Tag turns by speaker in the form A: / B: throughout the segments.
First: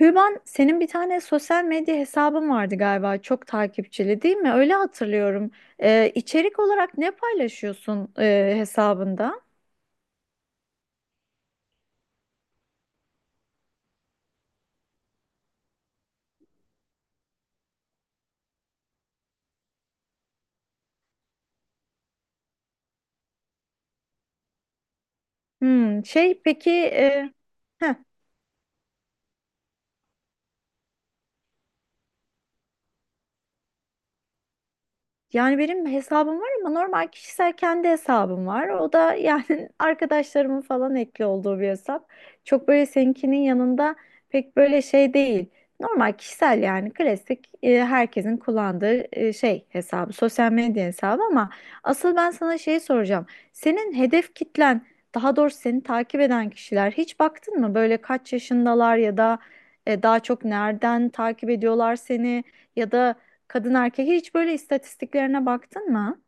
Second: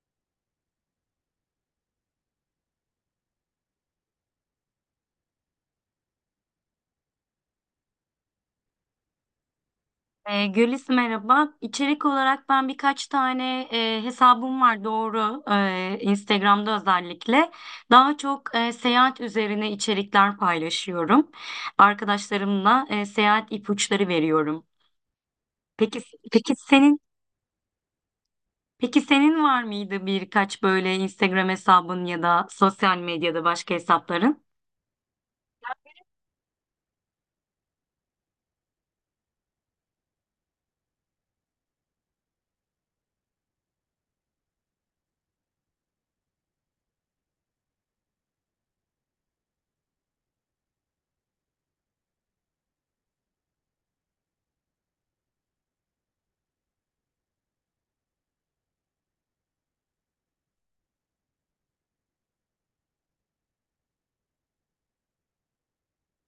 A: Hüban, senin bir tane sosyal medya hesabın vardı galiba, çok takipçili değil mi? Öyle hatırlıyorum. İçerik olarak ne paylaşıyorsun hesabında?
B: Gülis merhaba. İçerik olarak ben birkaç tane hesabım var doğru. Instagram'da özellikle. Daha çok seyahat üzerine içerikler paylaşıyorum. Arkadaşlarımla seyahat ipuçları veriyorum. Peki
A: Hmm, şey
B: peki
A: peki,
B: senin
A: e, heh,
B: peki senin var mıydı birkaç böyle Instagram hesabın ya da sosyal medyada başka hesapların?
A: Yani benim hesabım var ama normal kişisel kendi hesabım var. O da yani arkadaşlarımın falan ekli olduğu bir hesap. Çok böyle seninkinin yanında pek böyle şey değil. Normal kişisel yani klasik herkesin kullandığı şey hesabı, sosyal medya hesabı ama asıl ben sana şeyi soracağım. Senin hedef kitlen, daha doğrusu seni takip eden kişiler hiç baktın mı? Böyle kaç yaşındalar ya da daha çok nereden takip ediyorlar seni? Ya da kadın erkek hiç böyle istatistiklerine baktın mı?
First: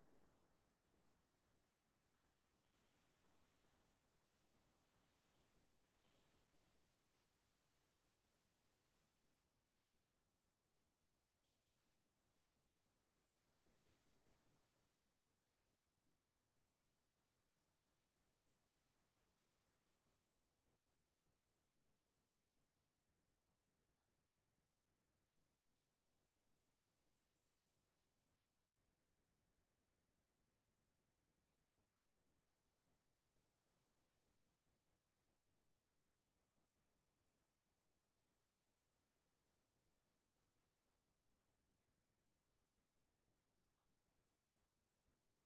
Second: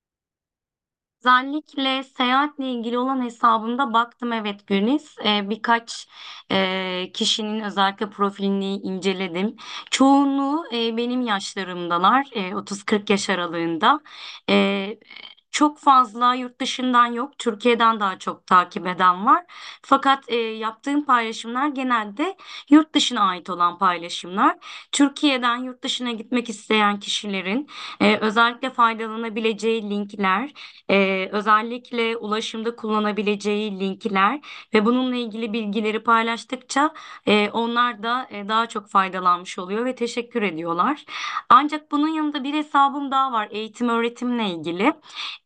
B: Özellikle seyahatle ilgili olan hesabımda baktım, evet Güliz. Birkaç kişinin özellikle profilini inceledim. Çoğunluğu benim yaşlarımdalar, 30-40 yaş aralığında. E, Çok fazla yurt dışından yok, Türkiye'den daha çok takip eden var. Fakat yaptığım paylaşımlar genelde yurt dışına ait olan paylaşımlar. Türkiye'den yurt dışına gitmek isteyen kişilerin özellikle faydalanabileceği linkler. Özellikle ulaşımda kullanabileceği linkler ve bununla ilgili bilgileri paylaştıkça onlar da daha çok faydalanmış oluyor ve teşekkür ediyorlar. Ancak bunun yanında bir hesabım daha var, eğitim öğretimle ilgili.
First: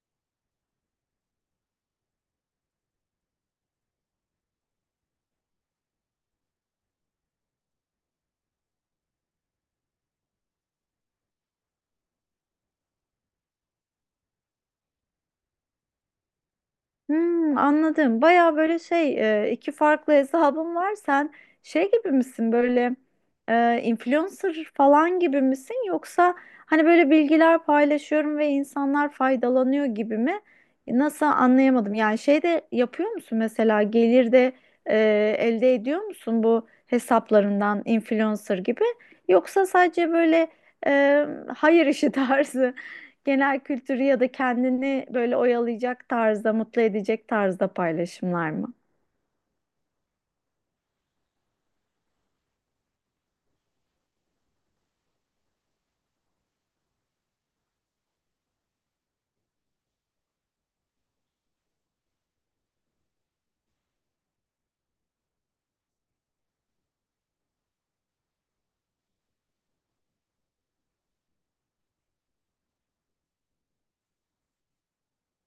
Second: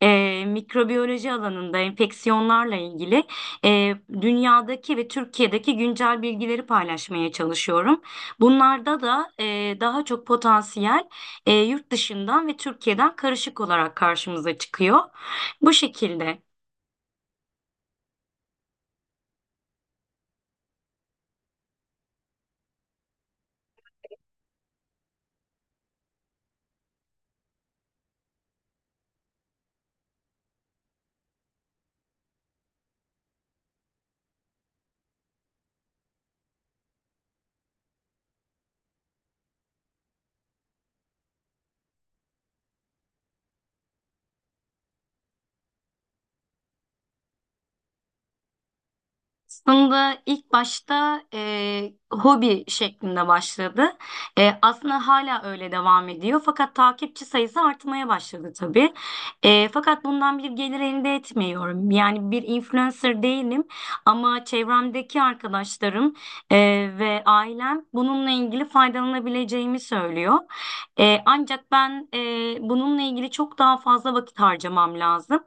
B: Mikrobiyoloji alanında enfeksiyonlarla ilgili e, dünyadaki ve Türkiye'deki güncel bilgileri paylaşmaya çalışıyorum. Bunlarda da daha çok potansiyel yurt dışından ve Türkiye'den karışık olarak karşımıza çıkıyor. Bu şekilde.
A: Hmm, anladım. Baya böyle iki farklı hesabım var. Sen şey gibi misin böyle influencer falan gibi misin? Yoksa hani böyle bilgiler paylaşıyorum ve insanlar faydalanıyor gibi mi? Nasıl anlayamadım. Yani şey de yapıyor musun mesela gelir de e, elde ediyor musun bu hesaplarından influencer gibi? Yoksa sadece böyle e, hayır işi tarzı, genel kültürü ya da kendini böyle oyalayacak tarzda, mutlu edecek tarzda paylaşımlar mı?
B: Aslında ilk başta hobi şeklinde başladı. Aslında hala öyle devam ediyor. Fakat takipçi sayısı artmaya başladı tabii. Fakat bundan bir gelir elde etmiyorum. Yani bir influencer değilim, ama çevremdeki arkadaşlarım e, ve ailem bununla ilgili faydalanabileceğimi söylüyor. Ancak ben bununla ilgili çok daha fazla vakit harcamam lazım.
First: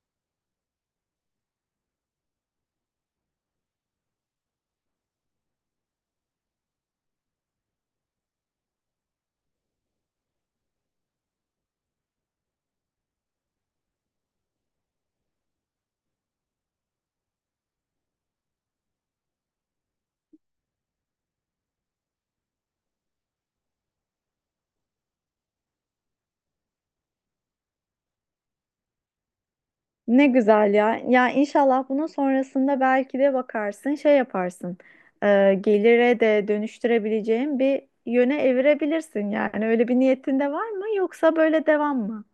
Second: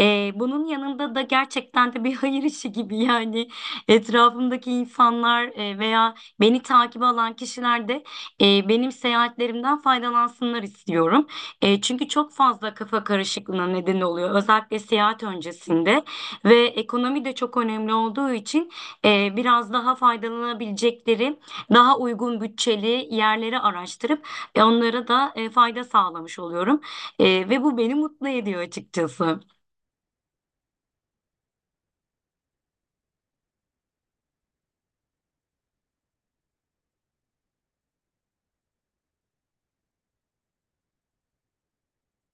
B: Bunun yanında da gerçekten de bir hayır işi gibi, yani etrafımdaki insanlar veya beni takip alan kişiler de benim seyahatlerimden faydalansınlar istiyorum. Çünkü çok fazla kafa karışıklığına neden oluyor özellikle seyahat öncesinde, ve ekonomi de çok önemli olduğu için biraz daha faydalanabilecekleri daha uygun bütçeli yerleri araştırıp onlara da fayda sağlamış oluyorum. Ve bu beni mutlu ediyor açıkçası.
A: Ne güzel ya. Ya inşallah bunun sonrasında belki de bakarsın, şey yaparsın. e, Gelire de dönüştürebileceğin bir yöne evirebilirsin yani. Öyle bir niyetin de var mı yoksa böyle devam mı?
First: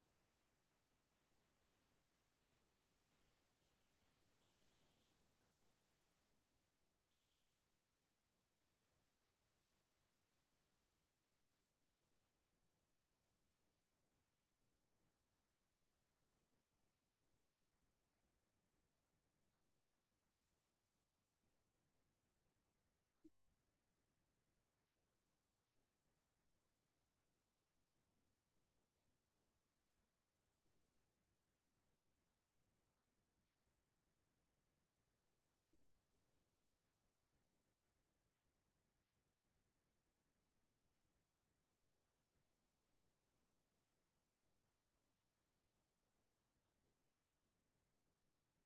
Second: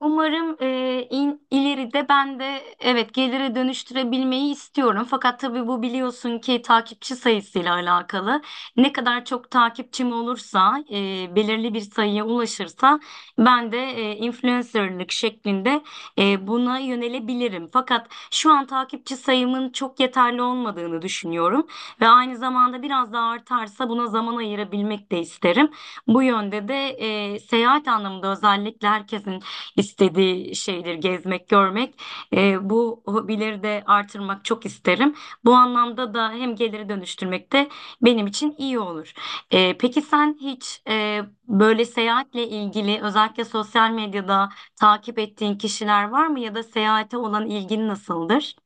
B: Umarım ileride ben de, evet, gelire dönüştürebilmeyi istiyorum. Fakat tabii bu biliyorsun ki takipçi sayısıyla alakalı. Ne kadar çok takipçim olursa, belirli bir sayıya ulaşırsa, ben de influencerlık şeklinde buna yönelebilirim. Fakat şu an takipçi sayımın çok yeterli olmadığını düşünüyorum ve aynı zamanda biraz daha artarsa buna zaman ayırabilmek de isterim. Bu yönde de seyahat anlamında özellikle herkesin istediği şeydir gezmek, görmek. Bu hobileri de artırmak çok isterim. Bu anlamda da hem geliri dönüştürmek de benim için iyi olur. Peki sen hiç böyle seyahatle ilgili özellikle sosyal medyada takip ettiğin kişiler var mı ya da seyahate olan ilgin nasıldır?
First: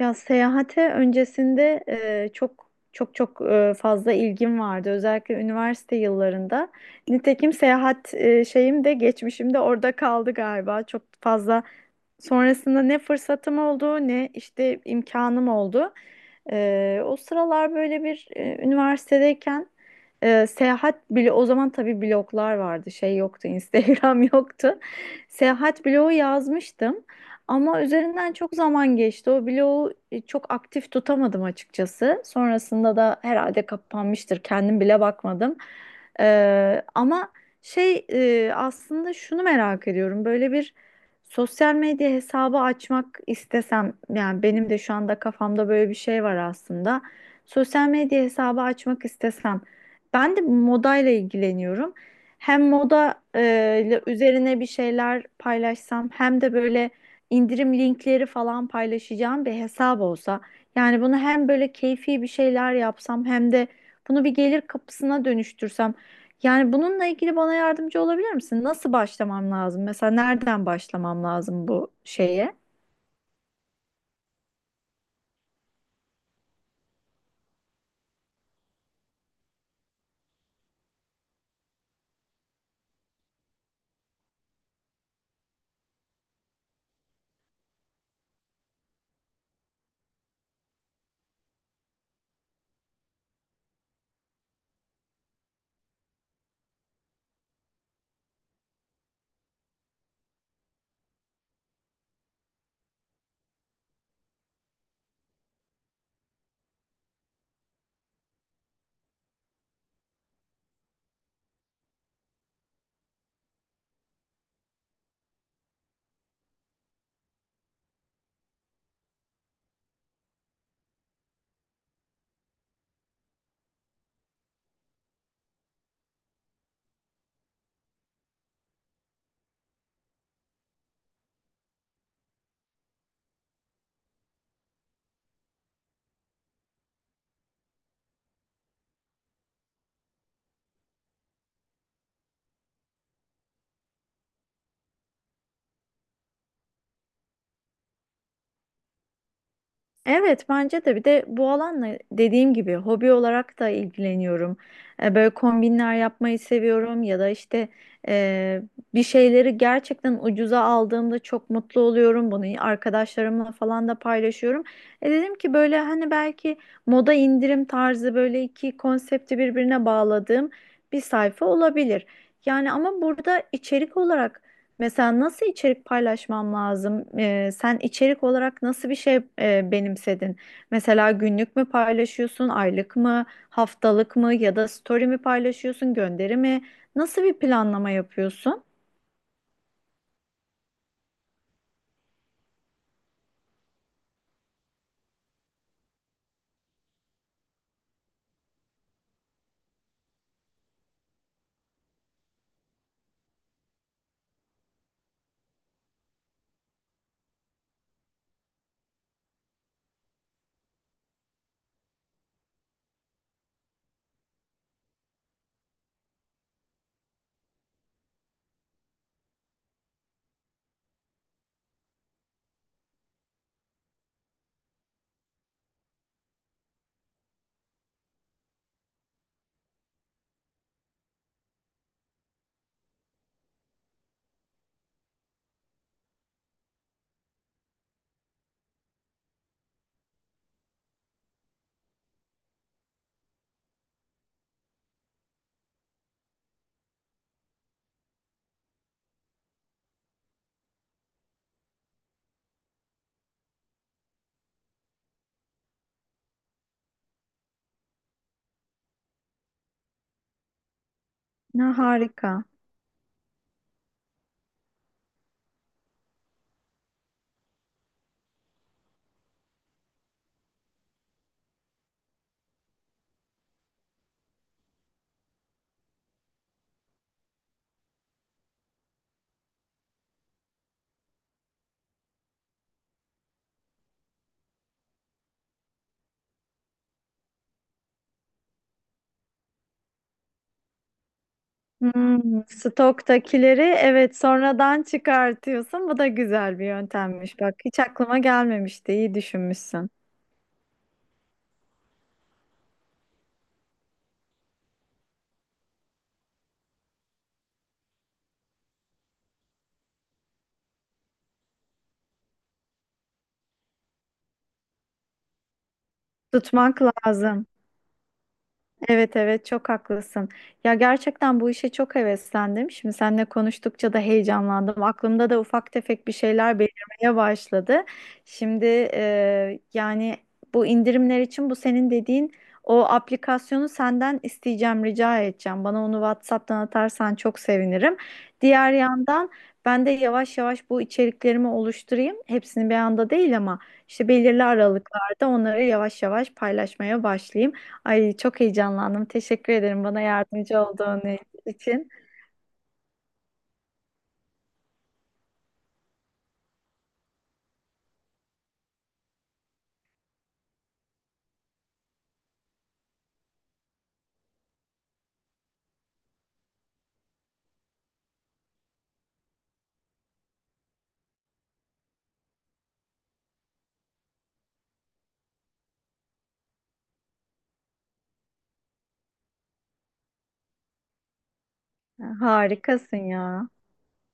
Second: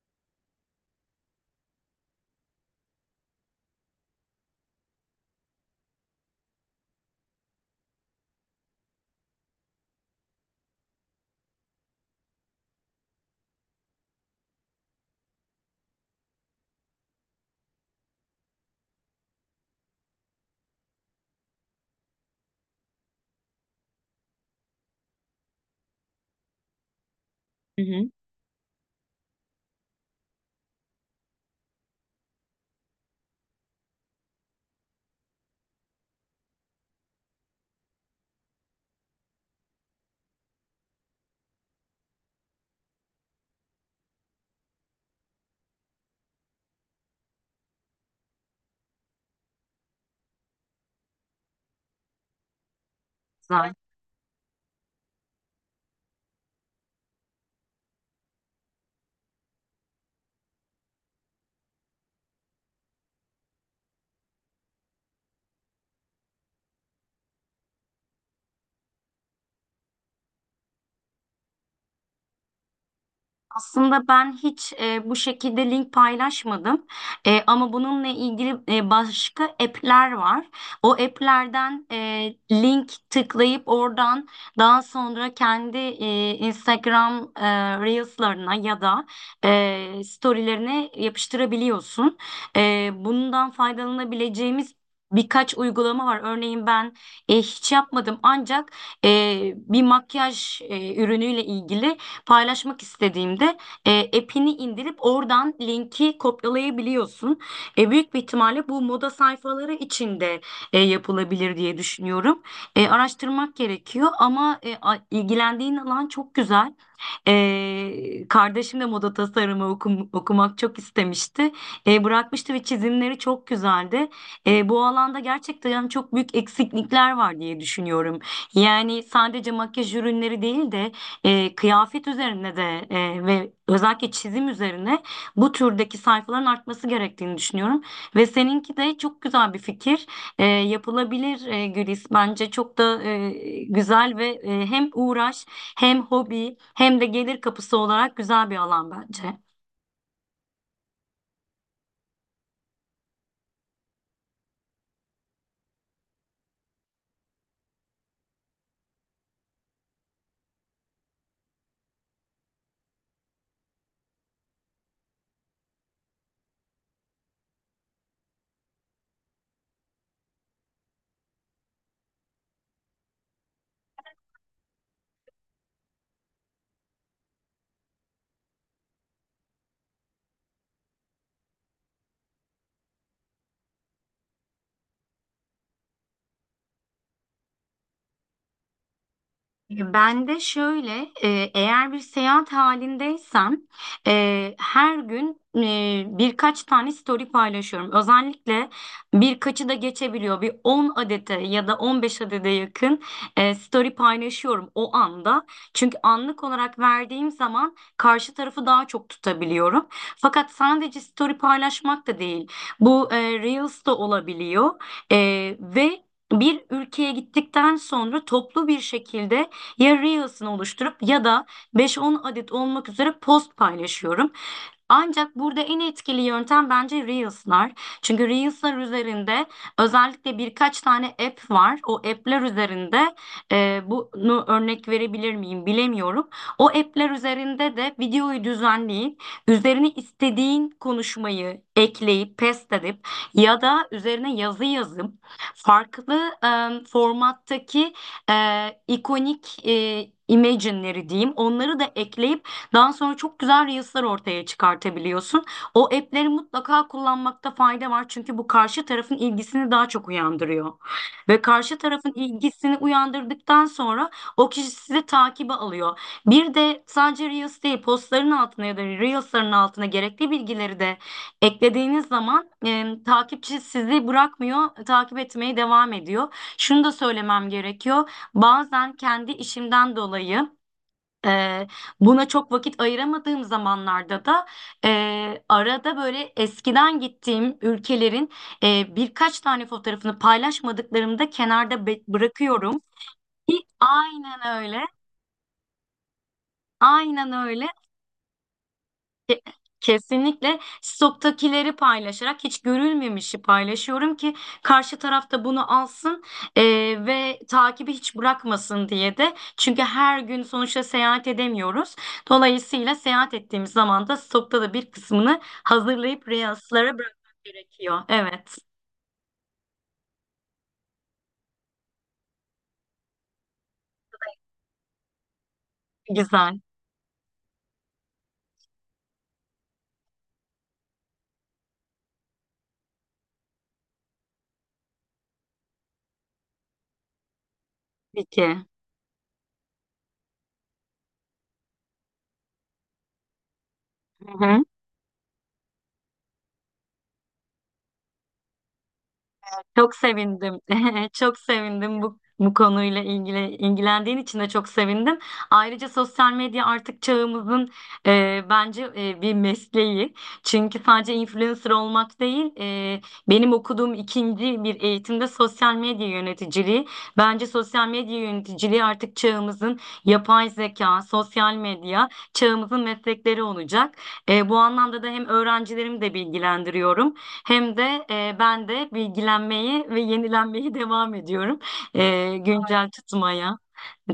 A: Ya seyahate öncesinde e, çok çok fazla ilgim vardı. Özellikle üniversite yıllarında. Nitekim seyahat şeyim de geçmişim de orada kaldı galiba. Çok fazla sonrasında ne fırsatım oldu ne işte imkanım oldu. O sıralar böyle bir üniversitedeyken seyahat bile o zaman tabii bloglar vardı, şey yoktu Instagram yoktu. Seyahat blogu yazmıştım
B: Hı
A: ama
B: hı.
A: üzerinden çok zaman geçti. O blogu çok aktif tutamadım açıkçası. Sonrasında da herhalde kapanmıştır, kendim bile bakmadım. Ama aslında şunu merak ediyorum, böyle bir sosyal medya hesabı açmak istesem, yani benim de şu anda kafamda böyle bir şey var aslında. Sosyal medya hesabı açmak istesem, ben de modayla ilgileniyorum. Hem moda
B: Güzel.
A: ile üzerine bir şeyler paylaşsam hem de böyle indirim linkleri falan paylaşacağım bir hesap olsa. Yani bunu hem böyle keyfi bir şeyler yapsam hem de bunu bir gelir kapısına dönüştürsem, yani bununla ilgili bana yardımcı olabilir misin? Nasıl başlamam lazım? Mesela nereden başlamam lazım bu şeye?
B: Aslında ben hiç bu şekilde link paylaşmadım. Ama bununla ilgili başka app'ler var. O app'lerden link tıklayıp oradan daha sonra kendi Instagram Reels'larına ya da story'lerine yapıştırabiliyorsun. Bundan faydalanabileceğimiz birkaç uygulama var. Örneğin ben hiç yapmadım, ancak bir makyaj ürünüyle ilgili paylaşmak istediğimde app'ini indirip oradan linki kopyalayabiliyorsun. Büyük bir ihtimalle bu moda sayfaları içinde yapılabilir diye düşünüyorum. Araştırmak gerekiyor ama ilgilendiğin alan çok güzel. Kardeşim de moda tasarımı okumak çok istemişti. Bırakmıştı ve çizimleri çok güzeldi. Bu alanda gerçekten yani çok büyük eksiklikler var diye düşünüyorum. Yani sadece makyaj ürünleri değil de kıyafet üzerine de ve özellikle çizim üzerine bu türdeki sayfaların artması gerektiğini düşünüyorum. Ve seninki de çok güzel bir fikir. Yapılabilir Gülis. Bence çok da güzel ve hem uğraş, hem hobi, hem de gelir kapısı olarak güzel bir alan bence.
A: Evet, bence de. Bir de bu alanla, dediğim gibi, hobi olarak da ilgileniyorum. E, Böyle kombinler yapmayı seviyorum ya da işte e, bir şeyleri gerçekten ucuza aldığımda çok mutlu oluyorum. Bunu arkadaşlarımla falan da paylaşıyorum. E dedim ki böyle hani belki moda indirim tarzı böyle iki konsepti birbirine bağladığım bir sayfa olabilir. Yani ama burada içerik olarak, mesela nasıl içerik paylaşmam lazım? Sen içerik olarak nasıl bir şey benimsedin? Mesela günlük mü paylaşıyorsun, aylık mı, haftalık mı ya da story mi paylaşıyorsun, gönderi mi? Nasıl bir planlama yapıyorsun?
B: Ben de şöyle, eğer bir seyahat halindeysem her gün birkaç tane story paylaşıyorum. Özellikle birkaçı da geçebiliyor. Bir 10 adete ya da 15 adede yakın story paylaşıyorum o anda. Çünkü anlık olarak verdiğim zaman karşı tarafı daha çok tutabiliyorum. Fakat sadece story paylaşmak da değil. Bu Reels da olabiliyor. E, ve bir ülkeye gittikten sonra toplu bir şekilde ya Reels'ını oluşturup ya da 5-10 adet olmak üzere post paylaşıyorum. Ancak burada en etkili yöntem bence Reels'lar. Çünkü Reels'lar üzerinde özellikle birkaç tane app var. O app'ler üzerinde bunu örnek verebilir miyim bilemiyorum. O app'ler üzerinde de videoyu düzenleyip üzerine istediğin konuşmayı ekleyip paste edip ya da üzerine yazı yazıp farklı formattaki ikonik imagine'leri diyeyim, onları da ekleyip daha sonra çok güzel reels'lar ortaya çıkartabiliyorsun. O app'leri mutlaka kullanmakta fayda var. Çünkü bu karşı tarafın ilgisini daha çok uyandırıyor. Ve
A: Ne
B: karşı tarafın
A: harika.
B: ilgisini uyandırdıktan sonra o kişi sizi takibe alıyor. Bir de sadece reels değil, postların altına ya da reels'ların altına gerekli bilgileri de eklediğiniz zaman takipçi sizi bırakmıyor, takip etmeye devam ediyor. Şunu da söylemem gerekiyor. Bazen kendi işimden dolayı ee, buna çok vakit ayıramadığım zamanlarda da arada böyle eskiden gittiğim ülkelerin birkaç tane fotoğrafını paylaşmadıklarımda kenarda
A: Hmm,
B: bırakıyorum. Ki
A: stoktakileri evet
B: aynen öyle.
A: sonradan çıkartıyorsun. Bu da güzel bir
B: Aynen
A: yöntemmiş. Bak
B: öyle.
A: hiç aklıma gelmemişti. İyi
B: Ke-
A: düşünmüşsün.
B: Kesinlikle stoktakileri paylaşarak hiç görülmemişi paylaşıyorum ki karşı tarafta bunu alsın e, ve takibi hiç bırakmasın diye de. Çünkü her gün sonuçta seyahat edemiyoruz. Dolayısıyla seyahat ettiğimiz zaman da stokta da bir kısmını hazırlayıp
A: Tutmak
B: Reels'lara bırakmak
A: lazım.
B: gerekiyor. Evet,
A: Evet, evet, çok haklısın. Ya gerçekten bu işe çok heveslendim. Şimdi seninle konuştukça da heyecanlandım. Aklımda da ufak tefek bir şeyler
B: güzel.
A: belirmeye başladı. Şimdi yani bu indirimler için bu senin dediğin o aplikasyonu senden isteyeceğim, rica edeceğim. Bana onu WhatsApp'tan atarsan çok sevinirim.
B: Peki.
A: Diğer yandan ben de yavaş yavaş bu içeriklerimi oluşturayım. Hepsini bir anda değil ama işte
B: Hı
A: belirli
B: hı.
A: aralıklarda onları yavaş yavaş paylaşmaya başlayayım. Ay çok heyecanlandım. Teşekkür ederim
B: Çok
A: bana
B: sevindim.
A: yardımcı olduğun
B: Çok
A: için.
B: sevindim, bu konuyla ilgili ilgilendiğin için de çok sevindim. Ayrıca sosyal medya artık çağımızın bence bir mesleği. Çünkü sadece influencer olmak değil, benim okuduğum ikinci bir eğitimde sosyal medya yöneticiliği. Bence sosyal medya yöneticiliği artık çağımızın, yapay zeka, sosyal medya çağımızın meslekleri olacak. Bu anlamda da hem öğrencilerimi de bilgilendiriyorum, hem de ben de bilgilenmeyi ve yenilenmeyi devam ediyorum. Güncel
A: Harikasın ya.
B: tutmaya.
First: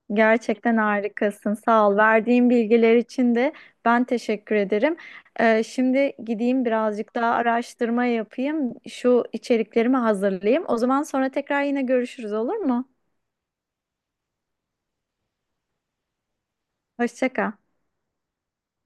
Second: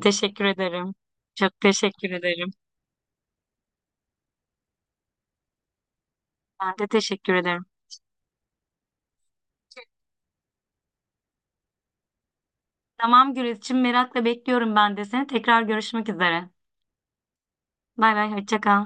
B: Teşekkür
A: Gerçekten
B: ederim.
A: harikasın.
B: Çok
A: Sağ ol.
B: teşekkür ederim.
A: Verdiğin bilgiler için de ben teşekkür ederim. Şimdi gideyim
B: Ben de
A: birazcık daha
B: teşekkür ederim.
A: araştırma yapayım. Şu içeriklerimi hazırlayayım. O zaman sonra tekrar yine görüşürüz, olur mu?
B: Tamam Gürizciğim, merakla bekliyorum ben de seni. Tekrar görüşmek üzere.
A: Hoşça kal.
B: Bay bay, hoşça kal.